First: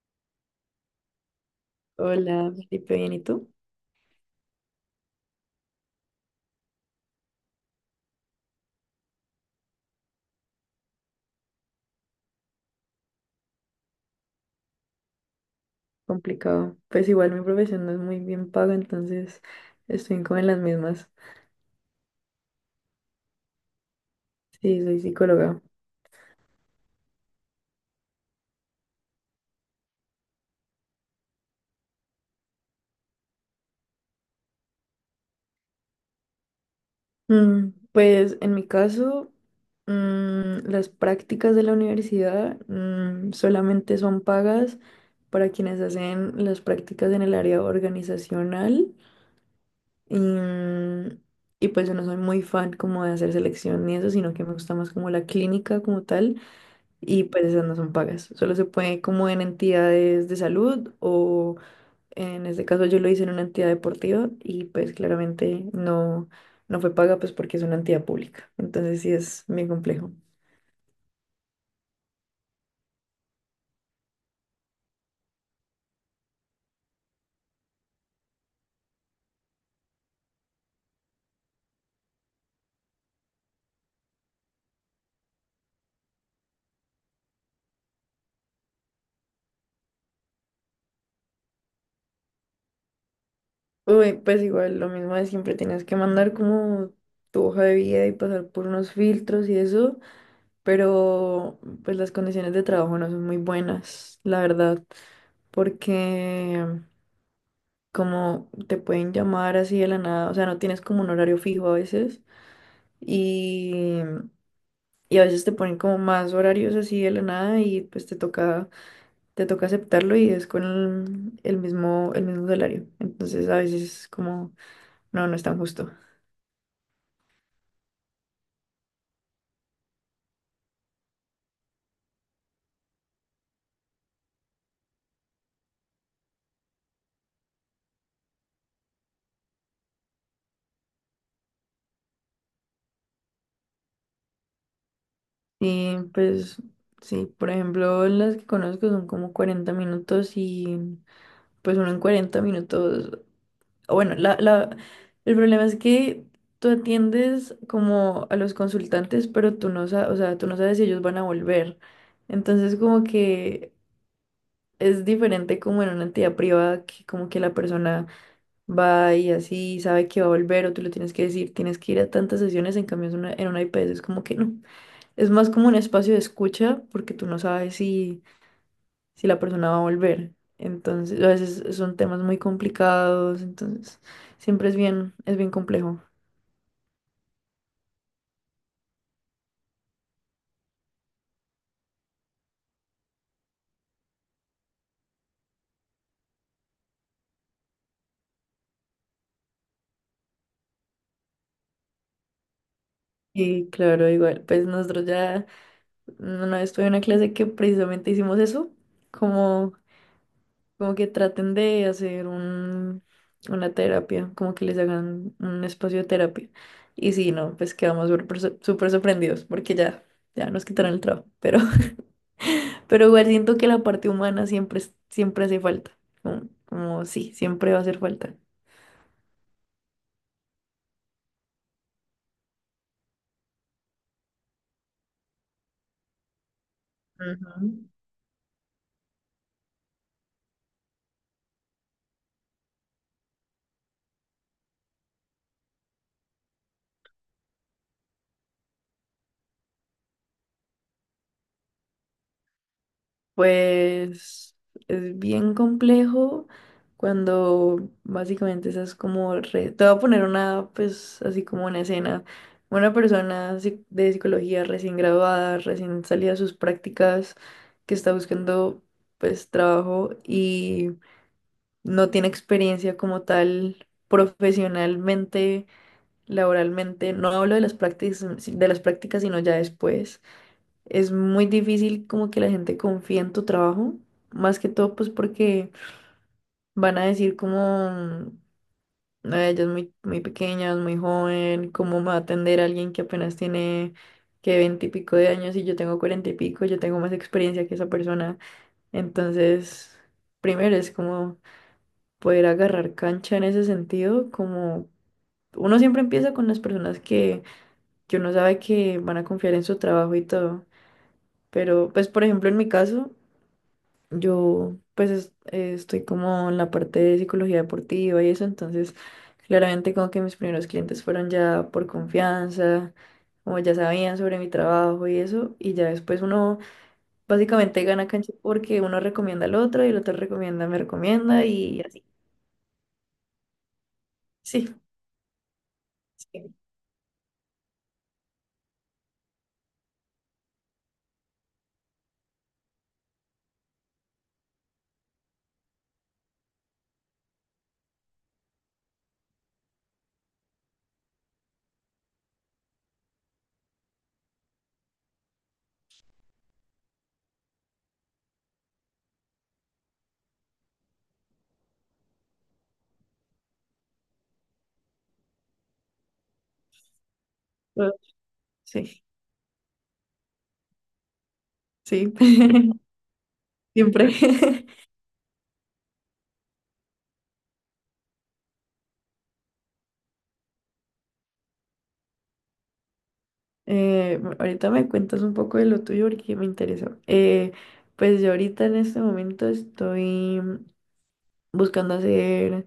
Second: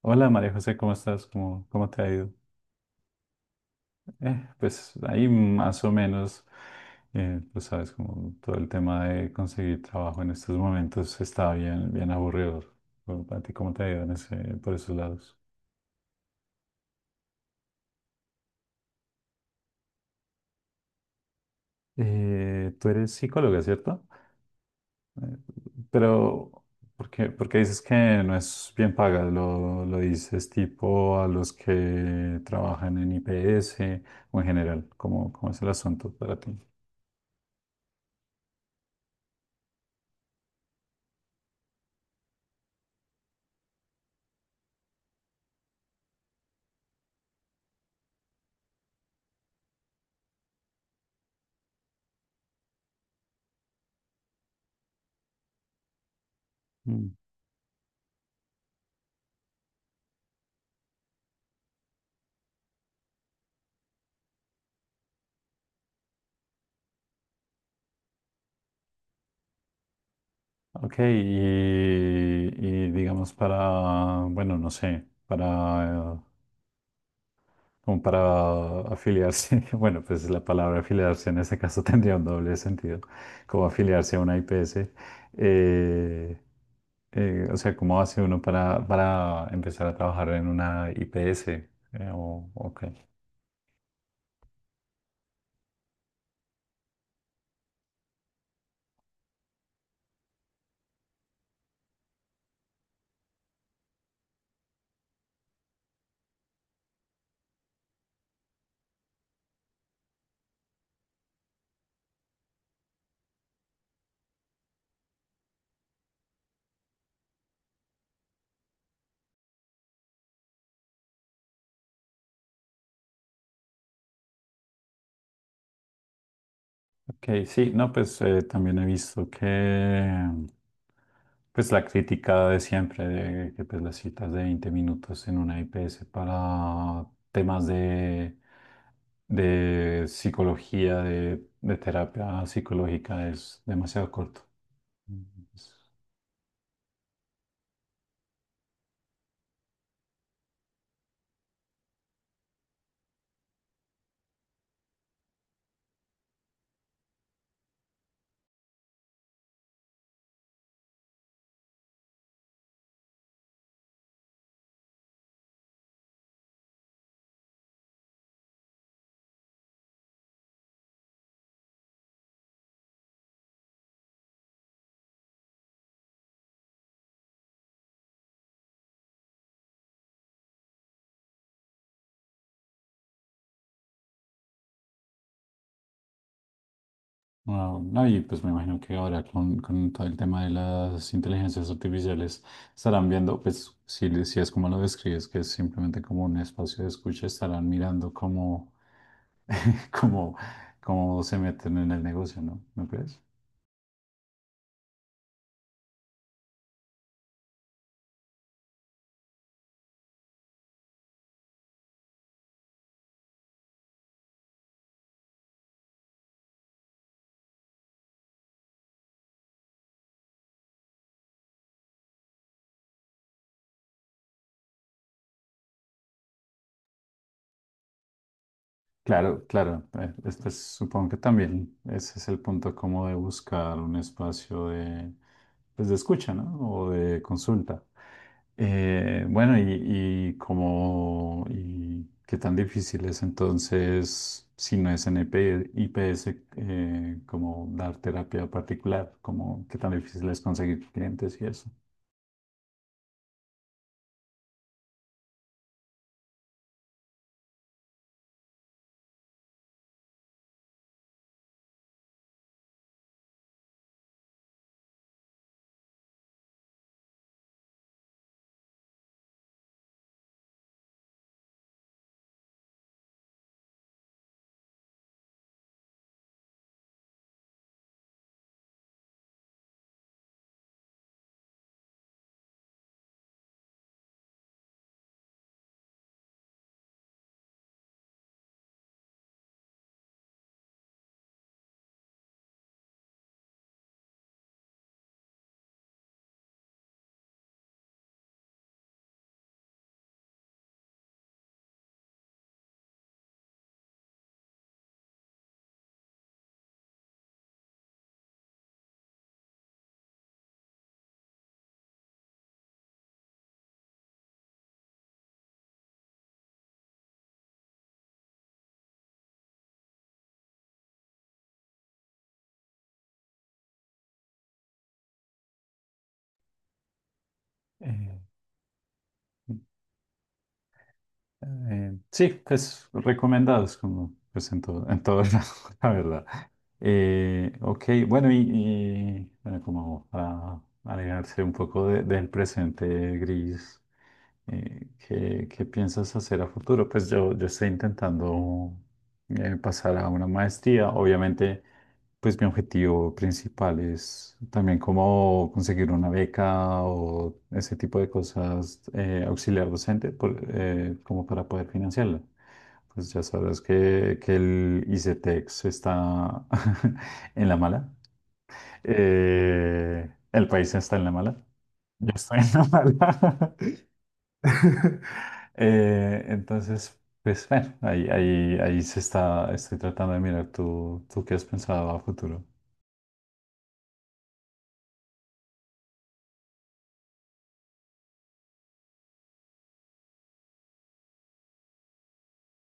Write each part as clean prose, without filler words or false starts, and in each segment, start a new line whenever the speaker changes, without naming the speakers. Hola María José, ¿cómo estás? ¿Cómo te ha ido?
Hola, Felipe, bien, ¿y tú?
Pues ahí más o menos, pues sabes, como todo el tema de conseguir trabajo en estos momentos está bien, bien aburrido. Bueno, ¿a ti cómo te ha ido en por esos lados?
Complicado. Pues igual mi profesión no es muy bien paga, entonces estoy como en las mismas.
Tú eres psicóloga, ¿cierto?
Sí, soy
Eh,
psicóloga.
pero, ¿por qué dices que no es bien paga? ¿Lo dices tipo a los que trabajan en IPS o en general? ¿Cómo es el asunto para ti?
Pues en mi caso, las prácticas de la universidad solamente son pagas para quienes hacen las prácticas en el área organizacional y, mm, y pues yo no soy muy fan como de hacer selección ni eso, sino que me gusta más como la clínica como tal. Y pues esas no son pagas. Solo se puede como en entidades de salud o en este caso yo lo hice en una entidad deportiva y pues claramente no fue paga pues porque es una entidad pública. Entonces sí es bien complejo.
Ok, y digamos para, bueno, no sé, para, como para afiliarse, bueno, pues la palabra afiliarse en este caso tendría un doble sentido, como afiliarse a una IPS. eh, o sea, ¿cómo hace uno para empezar a trabajar en una IPS? Ok,
Uy, pues igual lo mismo de siempre, tienes que mandar como tu hoja de vida y pasar por unos filtros y eso, pero pues las condiciones de trabajo no son muy buenas, la verdad, porque como te pueden llamar así de la nada, o sea, no tienes como un horario fijo a veces y, y, a veces te ponen como más horarios así de la nada y pues te toca aceptarlo y es con el mismo salario. Entonces a veces es como, no es tan justo.
ok, sí, no, pues también he visto que. Pues la crítica de siempre, de que pues las citas de 20 minutos en una IPS para temas de psicología, de terapia psicológica es demasiado corto. Es-
Y pues sí, por ejemplo, las que conozco son como 40 minutos y pues uno en 40 minutos. Bueno, el problema es que tú atiendes como a los consultantes, pero tú no sabes, o sea, tú no sabes si ellos van a volver. Entonces, como que es diferente como en una entidad privada, que como que la persona va y así sabe que va a volver, o tú le tienes que decir, tienes que ir a tantas sesiones, en cambio en una IPS es como que no. Es más como un espacio de escucha, porque tú no sabes si la persona va a volver. Entonces, a veces son temas muy complicados, entonces siempre es bien complejo.
No, no, y pues me imagino que ahora con todo el tema de las inteligencias artificiales estarán viendo, pues si es como lo describes, que es simplemente como un espacio de escucha, estarán mirando cómo, cómo, cómo se meten en el negocio, ¿no? ¿No crees?
Y claro, igual, pues nosotros ya una vez tuve una clase que precisamente hicimos eso, como, como que traten de hacer una terapia, como que les hagan un espacio de terapia. Y si no, pues quedamos súper, súper sorprendidos porque ya nos quitaron el trabajo, pero igual siento que la parte humana siempre, siempre hace falta. Como sí, siempre va a hacer falta.
Claro, claro. Este pues, supongo que también ese es el punto como de buscar un espacio de, pues, de escucha, ¿no? O de consulta.
Ujú.
Bueno, y como, y qué tan difícil es entonces, si no es en IP IPS, como dar terapia particular, como qué tan difícil es conseguir clientes y eso.
Pues es bien complejo cuando básicamente esas como. Te voy a poner una, pues así como una escena. Una persona de psicología recién graduada, recién salida de sus prácticas, que está buscando pues trabajo y no tiene experiencia como tal profesionalmente laboralmente, no hablo de las prácticas, sino ya después. Es muy difícil como que la gente confíe en tu trabajo, más que todo pues porque van a decir como, "Ay, ella es muy, muy pequeña, es muy joven, ¿cómo me va a atender alguien que apenas tiene que veinte y pico de años y yo tengo cuarenta y pico, yo tengo más experiencia que esa persona? Entonces, primero es como poder agarrar cancha en ese sentido, como uno siempre empieza con las personas que uno sabe que van a confiar en su trabajo y todo. Pero, pues, por ejemplo, en mi caso, yo, pues, estoy como en la parte de psicología deportiva y eso, entonces, claramente como que mis primeros clientes fueron ya por confianza, como ya sabían sobre mi trabajo y eso, y ya después uno básicamente gana
Eh,
cancha porque uno recomienda al otro y el otro recomienda, me recomienda y así.
sí, pues recomendados como pues en
Sí,
todo, en todo lado, la verdad.
sí,
Ok, bueno, bueno, como para alejarse un poco del presente gris, ¿qué piensas hacer a futuro? Pues yo estoy intentando pasar a una maestría, obviamente pues mi objetivo principal es también como conseguir una beca o ese tipo de cosas, auxiliar docente, como para poder financiarla. Pues ya sabes que el ICETEX está en la mala.
eh, sí,
El país está en la mala. Yo
sí,
estoy en la mala.
siempre.
Entonces, pues bueno, estoy tratando de mirar tú qué has pensado a futuro.
Ahorita me cuentas un poco de lo tuyo porque me interesa. Pues yo ahorita en este momento estoy buscando hacer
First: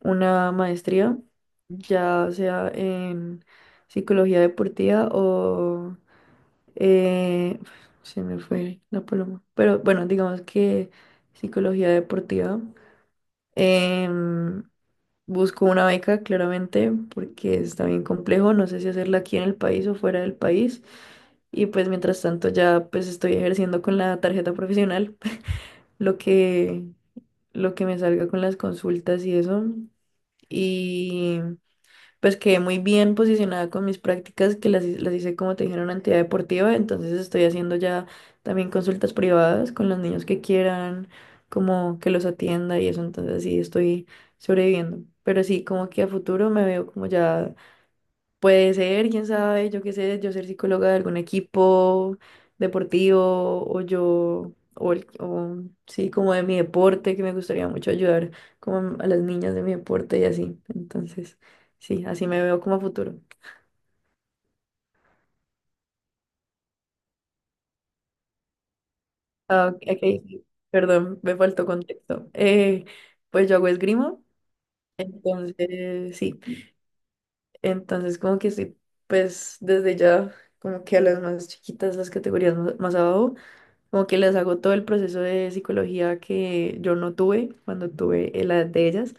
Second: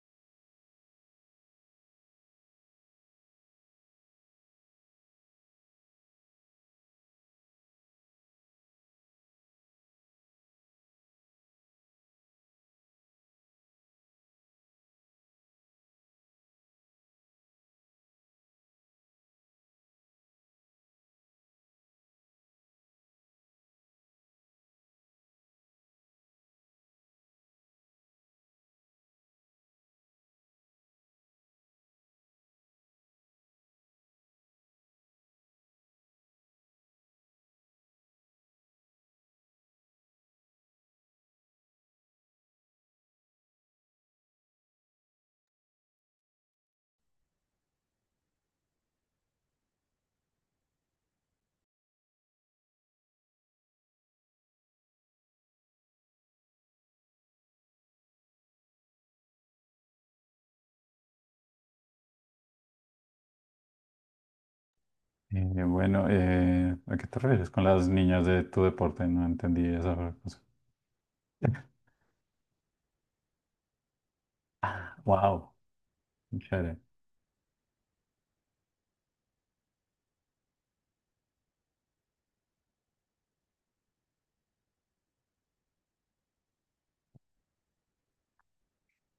una maestría, ya sea en psicología deportiva o eh, se me fue la paloma. Pero bueno, digamos que psicología deportiva. Em, Busco una beca, claramente, porque está bien complejo. No sé si hacerla aquí en el país o fuera del país. Y pues mientras tanto ya pues estoy ejerciendo con la tarjeta profesional lo que, lo que me salga con las consultas y eso. Y pues quedé muy bien posicionada con mis prácticas que las hice como te dije en una entidad deportiva, entonces estoy haciendo ya también consultas privadas con los niños que quieran, como que los atienda y eso, entonces sí estoy sobreviviendo. Pero sí, como que a futuro me veo como ya puede ser, quién sabe, yo qué sé, yo ser psicóloga de algún equipo deportivo o yo, o sí, como de mi deporte, que me gustaría mucho ayudar como a las niñas de mi deporte y así. Entonces, sí, así me veo como a futuro.
Bueno, ¿A qué te refieres con las niñas de tu deporte? No entendí
Ah, ok, ok,
esa cosa.
sí, perdón, me faltó contexto. Pues yo hago esgrima,
Wow,
entonces, sí,
chévere.
entonces como que sí, pues desde ya, como que a las más chiquitas, las categorías más abajo. Como que les hago todo el proceso de psicología que yo no tuve cuando tuve la de ellas,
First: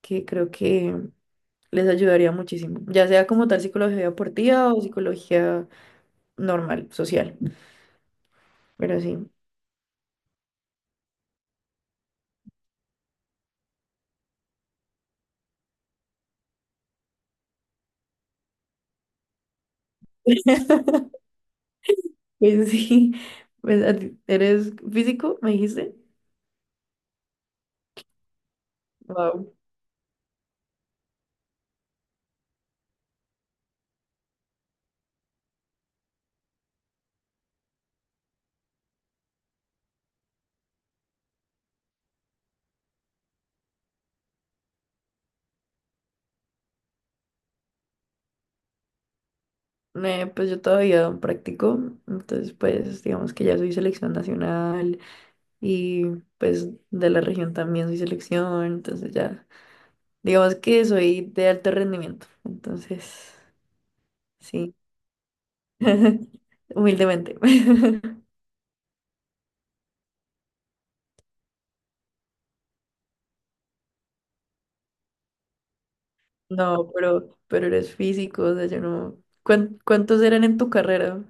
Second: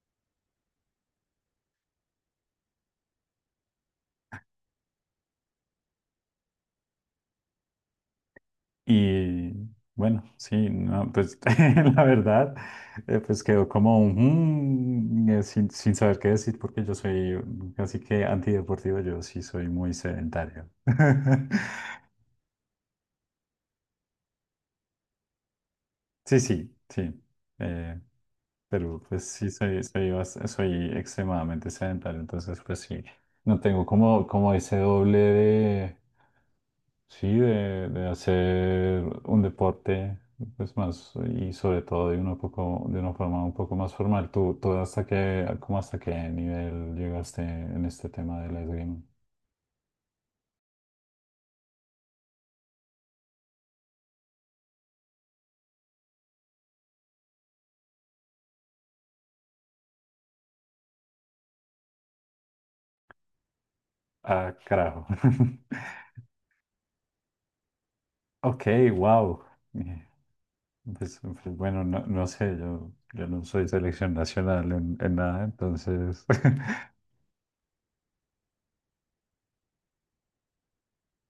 que creo que les ayudaría muchísimo. Ya sea como tal psicología deportiva o psicología normal, social. Pero sí.
Y bueno, sí, no, pues la verdad, pues quedó como un, mm, sin, sin saber qué decir, porque yo soy casi que antideportivo, yo sí soy muy sedentario.
Pues sí. Pues, ¿a ti- ¿eres físico? Me dijiste.
Sí, sí, sí. Eh, Pero pues
Wow.
sí, soy extremadamente sedentario, entonces pues sí, no tengo como, como ese doble de, sí, de hacer un deporte, pues más, y sobre todo de una forma un poco más formal. ¿Tú hasta qué, como hasta qué nivel llegaste en este tema de la esgrima?
Pues yo todavía practico. Entonces, pues digamos que ya soy selección nacional y pues de la región también soy selección. Entonces ya. Digamos que soy de alto rendimiento, entonces,
Ah,
sí,
carajo.
humildemente.
Ok, wow. Bueno, no, no sé, yo no soy selección nacional en nada, entonces
No, pero eres físico, o sea, yo no. ¿Cuántos eran en tu carrera?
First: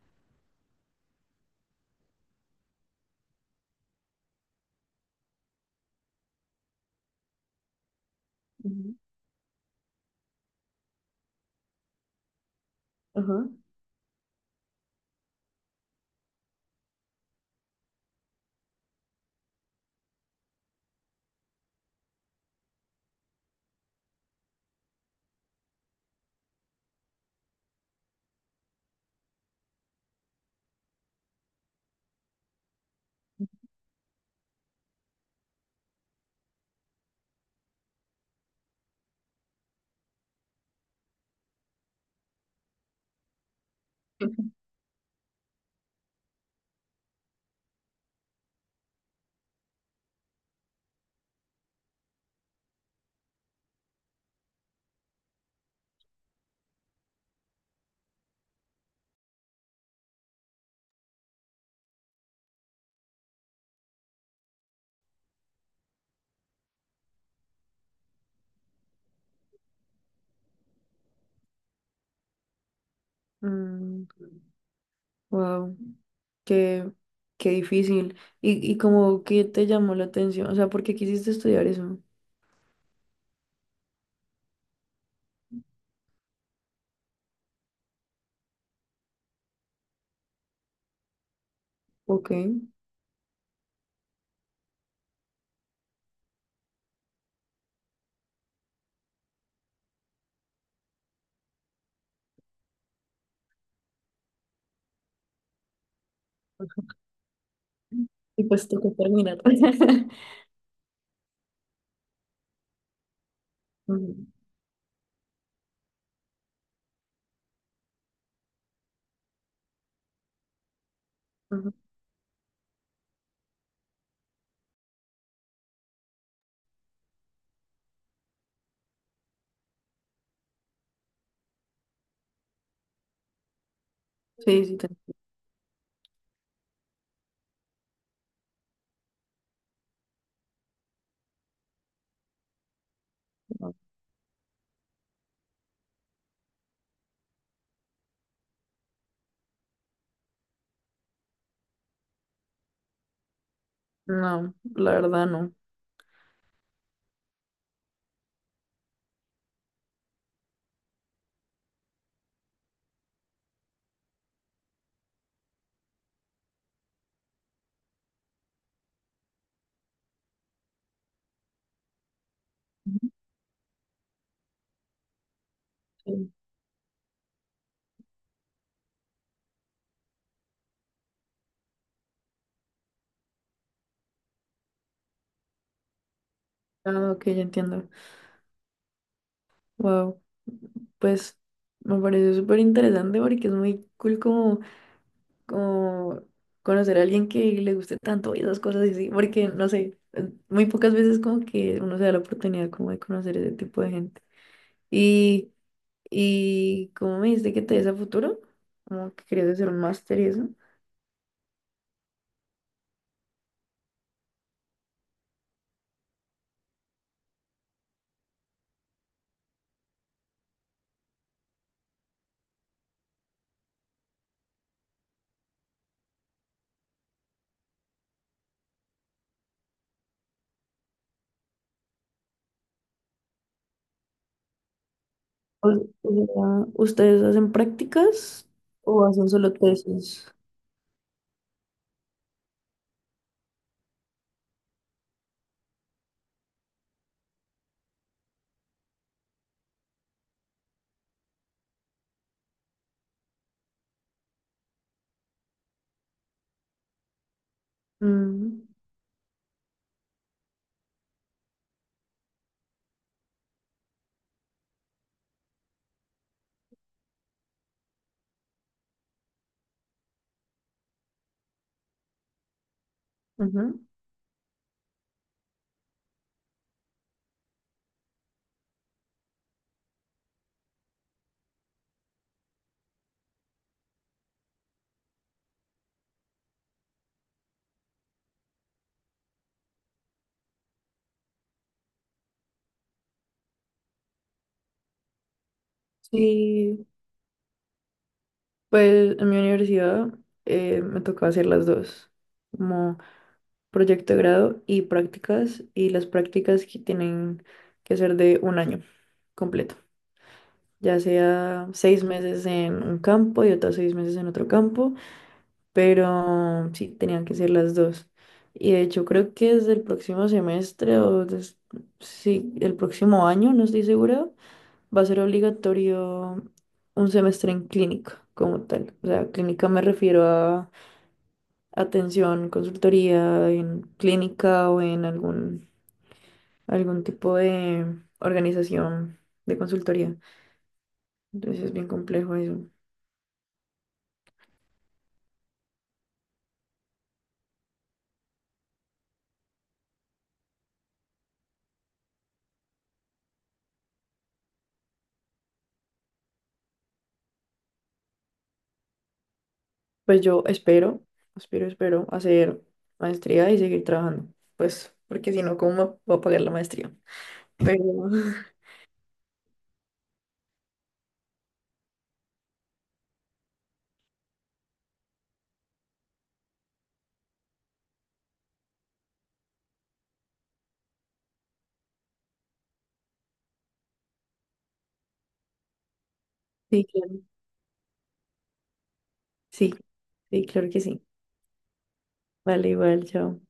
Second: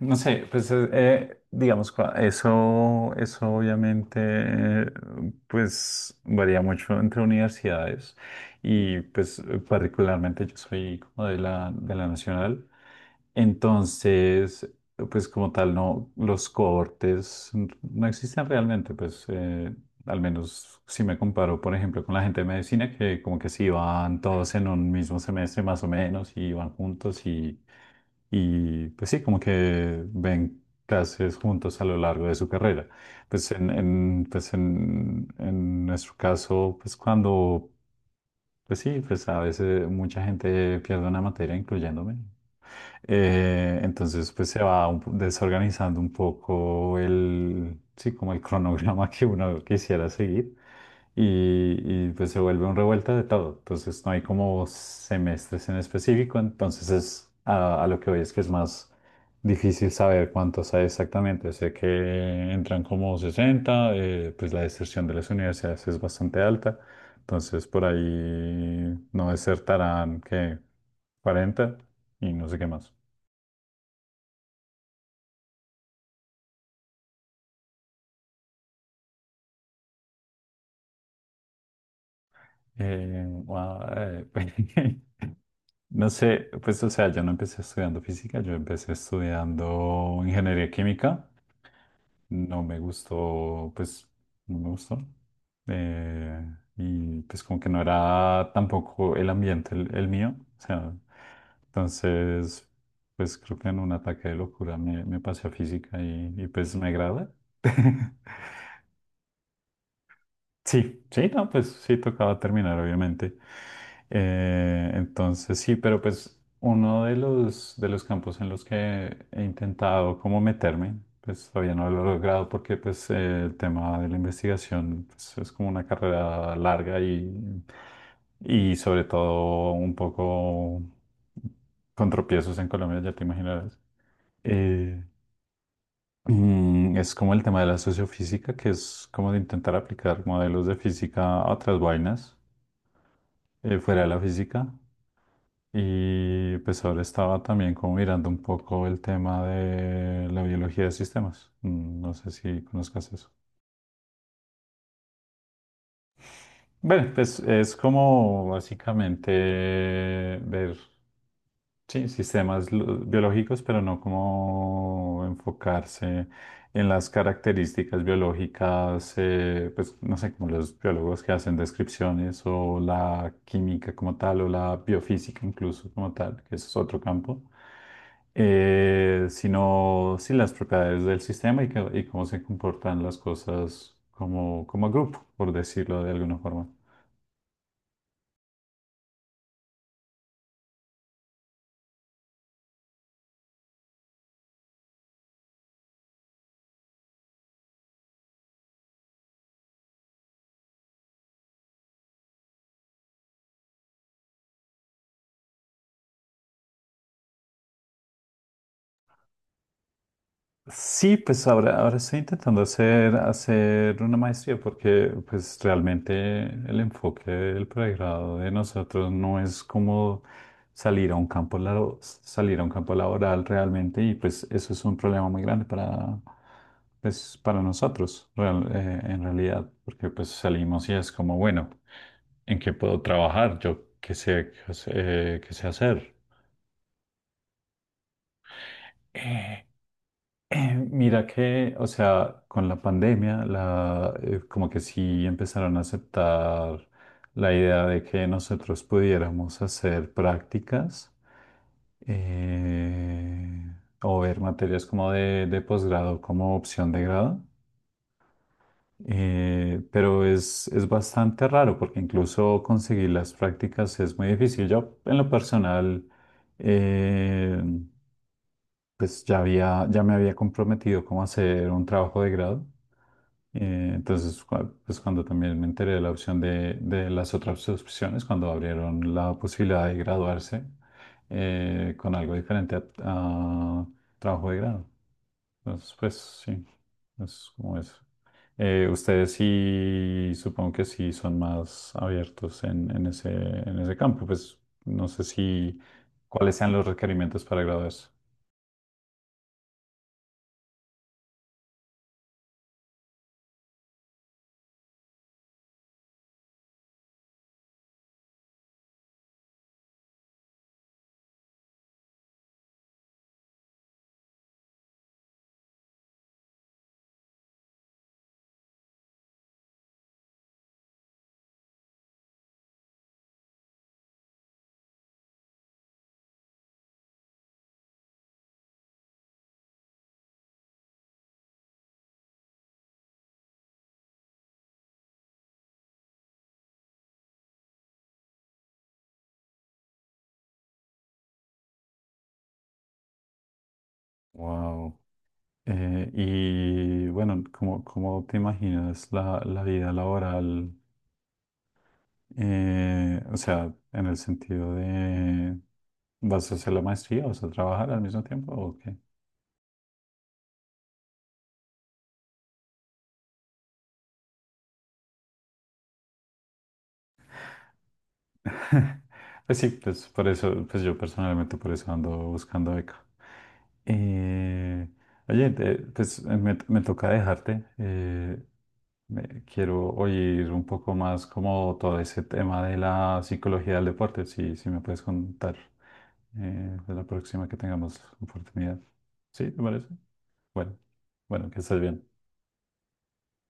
No sé, pues digamos, eso obviamente pues varía mucho entre universidades
Ujú.
y pues particularmente yo soy como de la nacional,
Ajá.
entonces pues como tal no, los cohortes no existen realmente, pues al menos si me comparo, por ejemplo, con la gente de medicina, que como que sí van todos en un mismo semestre más o menos y van juntos y pues sí, como que ven clases juntos a lo largo de su carrera. Pues en nuestro caso, pues cuando, pues sí, pues a veces mucha gente pierde una materia, incluyéndome, entonces, pues se va desorganizando un poco el, sí, como el cronograma que uno quisiera seguir pues se vuelve un revuelta de todo. Entonces, no hay como semestres en específico. Entonces, es a lo que voy es que es más difícil saber cuántos hay exactamente. Sé que entran como 60 pues la deserción de las universidades es bastante alta. Entonces, por ahí no desertarán que 40 y no sé qué más.
Wow, qué, qué difícil. ¿Y como qué te llamó la atención? O sea, ¿por qué quisiste estudiar eso?
Guau, pues, no sé, pues o sea, yo no empecé estudiando física, yo empecé estudiando ingeniería química,
Ok.
no me gustó, pues no me gustó, eh, y pues como que no era tampoco el ambiente el mío, o sea, entonces, pues creo que en un ataque de locura me pasé a física y pues me agrada.
Y pues tocó terminar.
Sí, sí, no, pues sí tocaba terminar, obviamente.
Ujú,
Entonces sí, pero pues uno de los campos en los que he intentado como meterme, pues
ujú.
todavía no lo he logrado porque pues el tema de la investigación pues, es como una carrera larga y sobre todo un poco con tropiezos en Colombia, ya te imaginarás.
Sí, sí, te
Eh, Es como el tema de la sociofísica, que es como de intentar aplicar modelos de física a otras vainas
entiendo.
fuera de la física. Y pues ahora estaba también como mirando un poco el tema de la biología de sistemas. No sé si conozcas eso.
No, la verdad no.
Bueno, pues es como básicamente ver sí, sistemas biológicos, pero no como enfocarse en las características biológicas, pues no sé, como los biólogos que hacen descripciones o
Ujú.
la química como tal o la biofísica incluso como
Sí.
tal, que eso es otro campo, sino sí las propiedades del sistema y, y cómo se comportan las cosas como, como grupo, por decirlo de alguna forma.
Ah, ok, ya entiendo. Wow, pues me parece súper interesante porque es muy cool como conocer a alguien que le guste tanto y esas cosas así, porque no sé, muy pocas veces como que uno se da la oportunidad como de conocer ese tipo de gente. Y, y ¿cómo me dijiste que te ves a futuro? Como que querías hacer un máster y eso.
Sí, pues ahora estoy intentando hacer una maestría porque pues realmente el enfoque del pregrado de nosotros no es como salir a un salir a un campo laboral realmente y pues eso es un problema muy grande para, pues, para nosotros en realidad porque pues salimos y es como bueno, ¿en qué puedo trabajar? Yo qué sé
O, o
hacer.
sea, ¿ustedes hacen prácticas o hacen solo
Eh,
tesis?
Mira que, o sea, con la pandemia, como que sí empezaron a aceptar la idea de que nosotros pudiéramos hacer prácticas eh, o ver materias como de posgrado como opción de grado.
Mm,
Pero es bastante raro porque incluso conseguir las prácticas es muy difícil. Yo, en lo personal, eh, pues ya me había comprometido como a hacer un trabajo de grado.
ujú.
Entonces, pues cuando también me enteré de la opción de las otras opciones, cuando abrieron la posibilidad de graduarse con algo diferente a trabajo de grado. Entonces, pues sí, es como eso. Ustedes sí, supongo que sí son más abiertos en ese campo. Pues no sé si cuáles sean los
Sí,
requerimientos para graduarse.
pues en mi universidad me tocaba hacer las dos, como proyecto de grado y prácticas, y las prácticas que tienen que ser de un año completo, ya sea 6 meses en un campo y otros 6 meses en otro campo, pero sí, tenían que ser las dos. Y de hecho creo que desde el próximo semestre o sí, el próximo año, no estoy segura, va a ser obligatorio un semestre en clínica como tal. O sea, clínica me refiero a atención, consultoría en clínica o en algún tipo de organización de consultoría. Entonces es bien complejo eso.
Wow. Y bueno, ¿cómo te imaginas la vida laboral? O sea, en el sentido de, ¿vas a hacer la maestría? ¿Vas a trabajar al mismo tiempo o qué?
Pues yo espero hacer maestría y seguir trabajando. Pues porque si no, ¿cómo me voy a pagar la maestría? Pero
Pues sí, pues por eso, pues yo personalmente por eso ando buscando beca. Eh, Oye, me toca dejarte. Quiero oír un poco más como todo ese tema de la psicología del deporte, si me puedes contar,
sí,
de la
claro.
próxima que tengamos oportunidad. ¿Sí? ¿Te
Sí,
parece?
sí, claro
Bueno,
que sí.
bueno, que estés bien.
Vale, igual, chao.